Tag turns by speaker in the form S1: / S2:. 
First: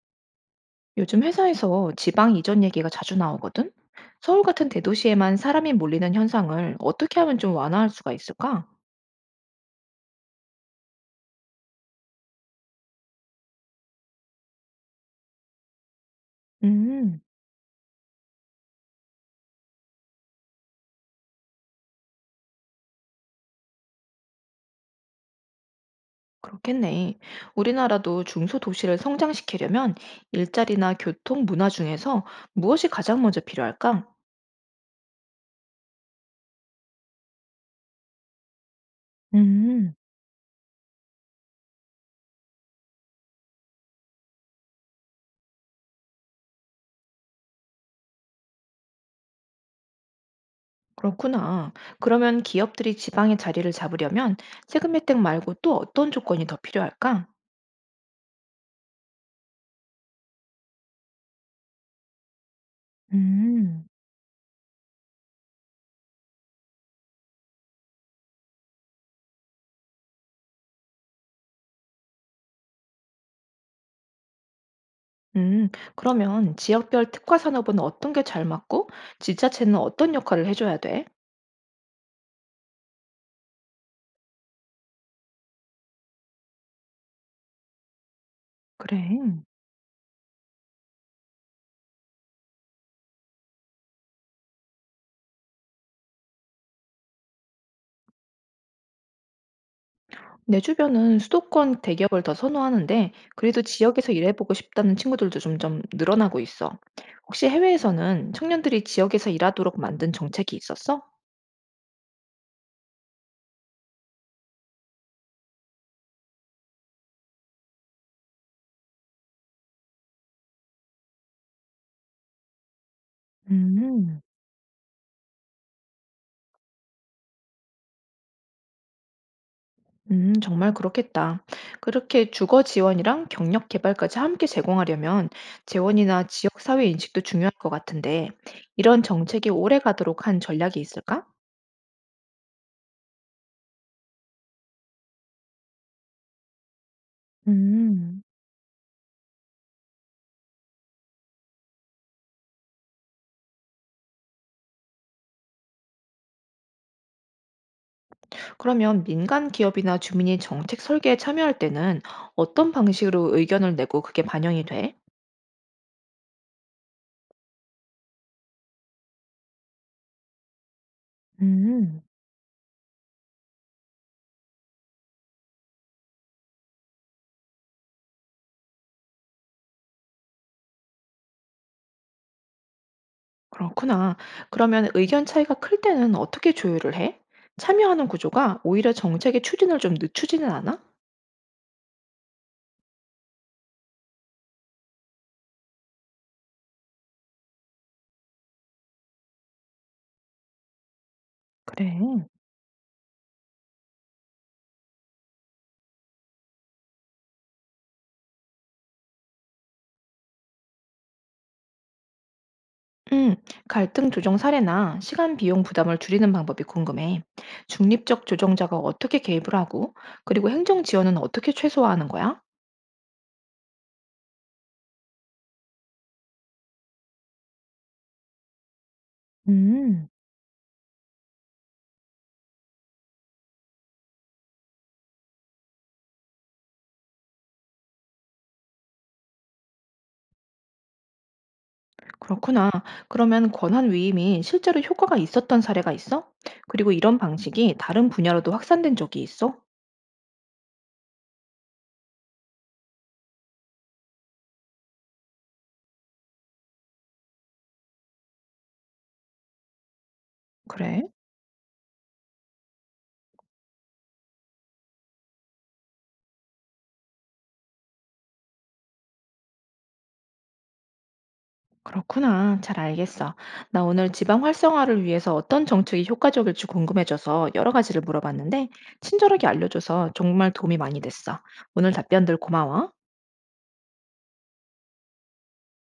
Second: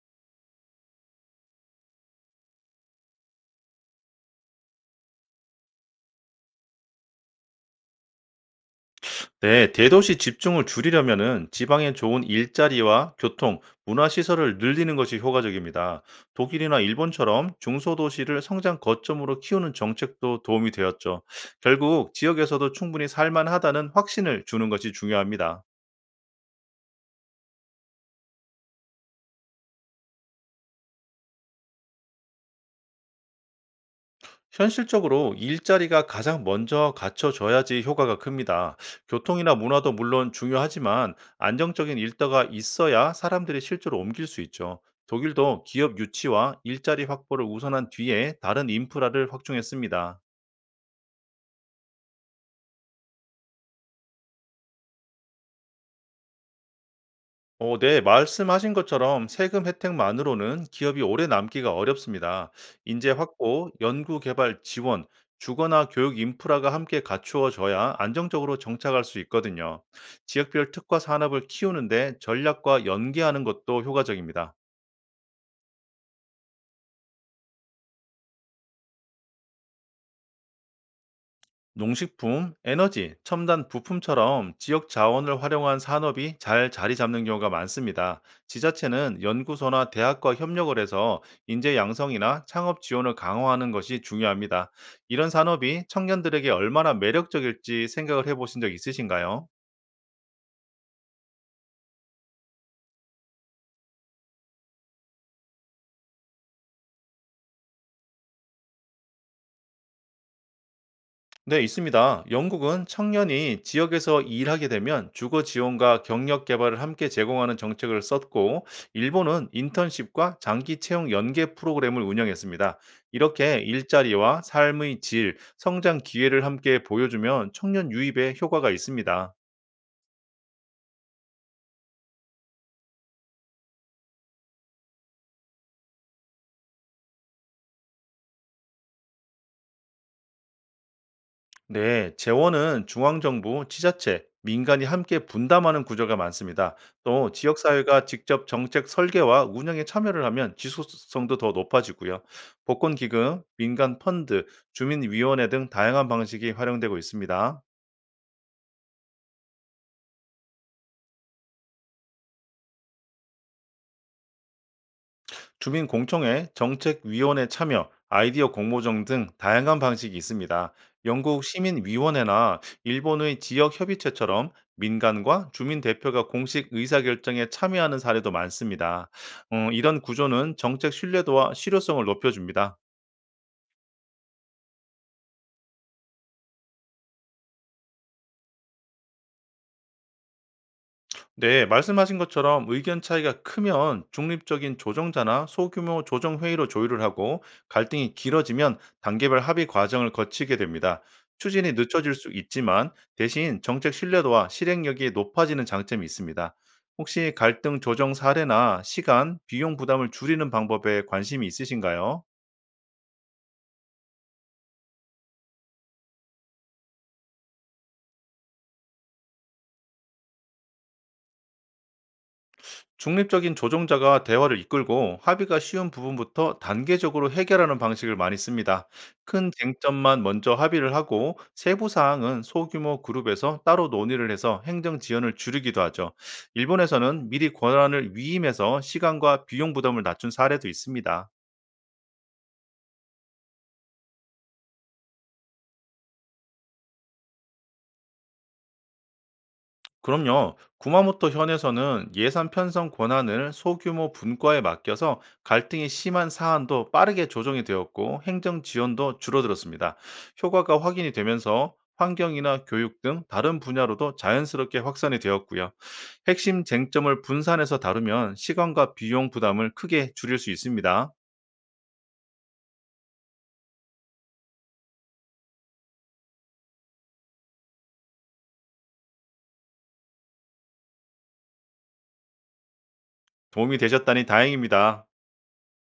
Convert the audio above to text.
S1: 요즘 회사에서 지방 이전 얘기가 자주 나오거든? 서울 같은 대도시에만 사람이 몰리는 현상을 어떻게 하면 좀 완화할 수가 있을까?
S2: 네, 대도시 집중을 줄이려면은 지방에 좋은 일자리와 교통, 문화시설을 늘리는 것이 효과적입니다. 독일이나
S1: 음,
S2: 일본처럼 중소도시를 성장 거점으로 키우는 정책도 도움이 되었죠. 결국 지역에서도 충분히 살만하다는 확신을 주는 것이 중요합니다.
S1: 그렇겠네. 우리나라도 중소도시를 성장시키려면 일자리나 교통, 문화 중에서 무엇이 가장 먼저 필요할까?
S2: 현실적으로 일자리가 가장 먼저 갖춰져야지 효과가 큽니다. 교통이나
S1: 음,
S2: 문화도 물론 중요하지만 안정적인 일터가 있어야 사람들이 실제로 옮길 수 있죠. 독일도 기업 유치와 일자리 확보를 우선한 뒤에 다른 인프라를 확충했습니다.
S1: 그렇구나. 그러면 기업들이 지방에 자리를 잡으려면 세금 혜택 말고 또 어떤 조건이 더 필요할까?
S2: 어, 네, 말씀하신 것처럼 세금 혜택만으로는 기업이 오래 남기가 어렵습니다. 인재 확보,
S1: 음.
S2: 연구 개발 지원, 주거나 교육 인프라가 함께 갖추어져야 안정적으로 정착할 수 있거든요. 지역별 특화 산업을 키우는데 전략과 연계하는 것도 효과적입니다.
S1: 음, 그러면 지역별 특화 산업은 어떤 게 잘 맞고 지자체는 어떤 역할을 해줘야 돼?
S2: 농식품, 에너지, 첨단 부품처럼 지역 자원을 활용한 산업이 잘 자리 잡는 경우가 많습니다.
S1: 그래.
S2: 지자체는 연구소나 대학과 협력을 해서 인재 양성이나 창업 지원을 강화하는 것이 중요합니다. 이런 산업이 청년들에게 얼마나 매력적일지 생각을 해보신 적 있으신가요?
S1: 내 주변은 수도권 대기업을 더 선호하는데 그래도 지역에서 일해보고 싶다는 친구들도 점점 늘어나고 있어. 혹시 해외에서는 청년들이 지역에서 일하도록 만든 정책이 있었어?
S2: 네, 있습니다. 영국은 청년이 지역에서 일하게 되면 주거 지원과 경력 개발을 함께 제공하는 정책을 썼고, 일본은 인턴십과 장기 채용 연계 프로그램을 운영했습니다. 이렇게
S1: 음,
S2: 일자리와 삶의 질, 성장 기회를 함께 보여주면 청년 유입에 효과가 있습니다.
S1: 정말 그렇겠다. 그렇게 주거 지원이랑 경력 개발까지 함께 제공하려면 재원이나 지역 사회 인식도 중요할 것 같은데 이런 정책이 오래 가도록 한 전략이 있을까?
S2: 네, 재원은 중앙정부, 지자체, 민간이 함께 분담하는 구조가 많습니다. 또 지역사회가
S1: 음.
S2: 직접 정책 설계와 운영에 참여를 하면 지속성도 더 높아지고요. 복권기금, 민간 펀드, 주민위원회 등 다양한 방식이 활용되고 있습니다.
S1: 그러면 민간 기업이나 주민이 정책 설계에 참여할 때는 어떤 방식으로 의견을 내고 그게 반영이 돼?
S2: 주민 공청회, 정책위원회 참여, 아이디어 공모전 등 다양한 방식이 있습니다. 영국
S1: 음.
S2: 시민위원회나 일본의 지역협의체처럼 민간과 주민 대표가 공식 의사결정에 참여하는 사례도 많습니다. 이런 구조는 정책 신뢰도와 실효성을 높여줍니다.
S1: 그렇구나. 그러면 의견 차이가 클 때는 어떻게 조율을 해? 참여하는 구조가 오히려 정책의 추진을 좀 늦추지는 않아?
S2: 네, 말씀하신 것처럼 의견 차이가 크면 중립적인 조정자나 소규모 조정 회의로 조율을 하고 갈등이 길어지면 단계별 합의 과정을 거치게 됩니다. 추진이 늦춰질
S1: 그래.
S2: 수 있지만 대신 정책 신뢰도와 실행력이 높아지는 장점이 있습니다. 혹시 갈등 조정 사례나 시간, 비용 부담을 줄이는 방법에 관심이 있으신가요?
S1: 음, 갈등 조정 사례나 시간 비용 부담을 줄이는 방법이 궁금해. 중립적 조정자가 어떻게 개입을 하고, 그리고 행정 지원은 어떻게 최소화하는 거야?
S2: 중립적인 조종자가 대화를 이끌고 합의가 쉬운 부분부터 단계적으로 해결하는 방식을 많이 씁니다. 큰
S1: 음.
S2: 쟁점만 먼저 합의를 하고 세부 사항은 소규모 그룹에서 따로 논의를 해서 행정 지연을 줄이기도 하죠. 일본에서는 미리 권한을 위임해서 시간과 비용 부담을 낮춘 사례도 있습니다.
S1: 그렇구나. 그러면 권한 위임이 실제로 효과가 있었던 사례가 있어? 그리고 이런 방식이 다른 분야로도 확산된 적이 있어?
S2: 그럼요. 구마모토 현에서는 예산 편성 권한을 소규모 분과에 맡겨서 갈등이 심한 사안도 빠르게 조정이 되었고 행정 지원도 줄어들었습니다. 효과가
S1: 그래?
S2: 확인이 되면서 환경이나 교육 등 다른 분야로도 자연스럽게 확산이 되었고요. 핵심 쟁점을 분산해서 다루면 시간과 비용 부담을 크게 줄일 수 있습니다.
S1: 그렇구나. 잘 알겠어. 나 오늘 지방 활성화를 위해서 어떤 정책이 효과적일지 궁금해져서 여러 가지를 물어봤는데, 친절하게 알려줘서 정말 도움이 많이 됐어. 오늘 답변들 고마워.
S2: 도움이 되셨다니 다행입니다.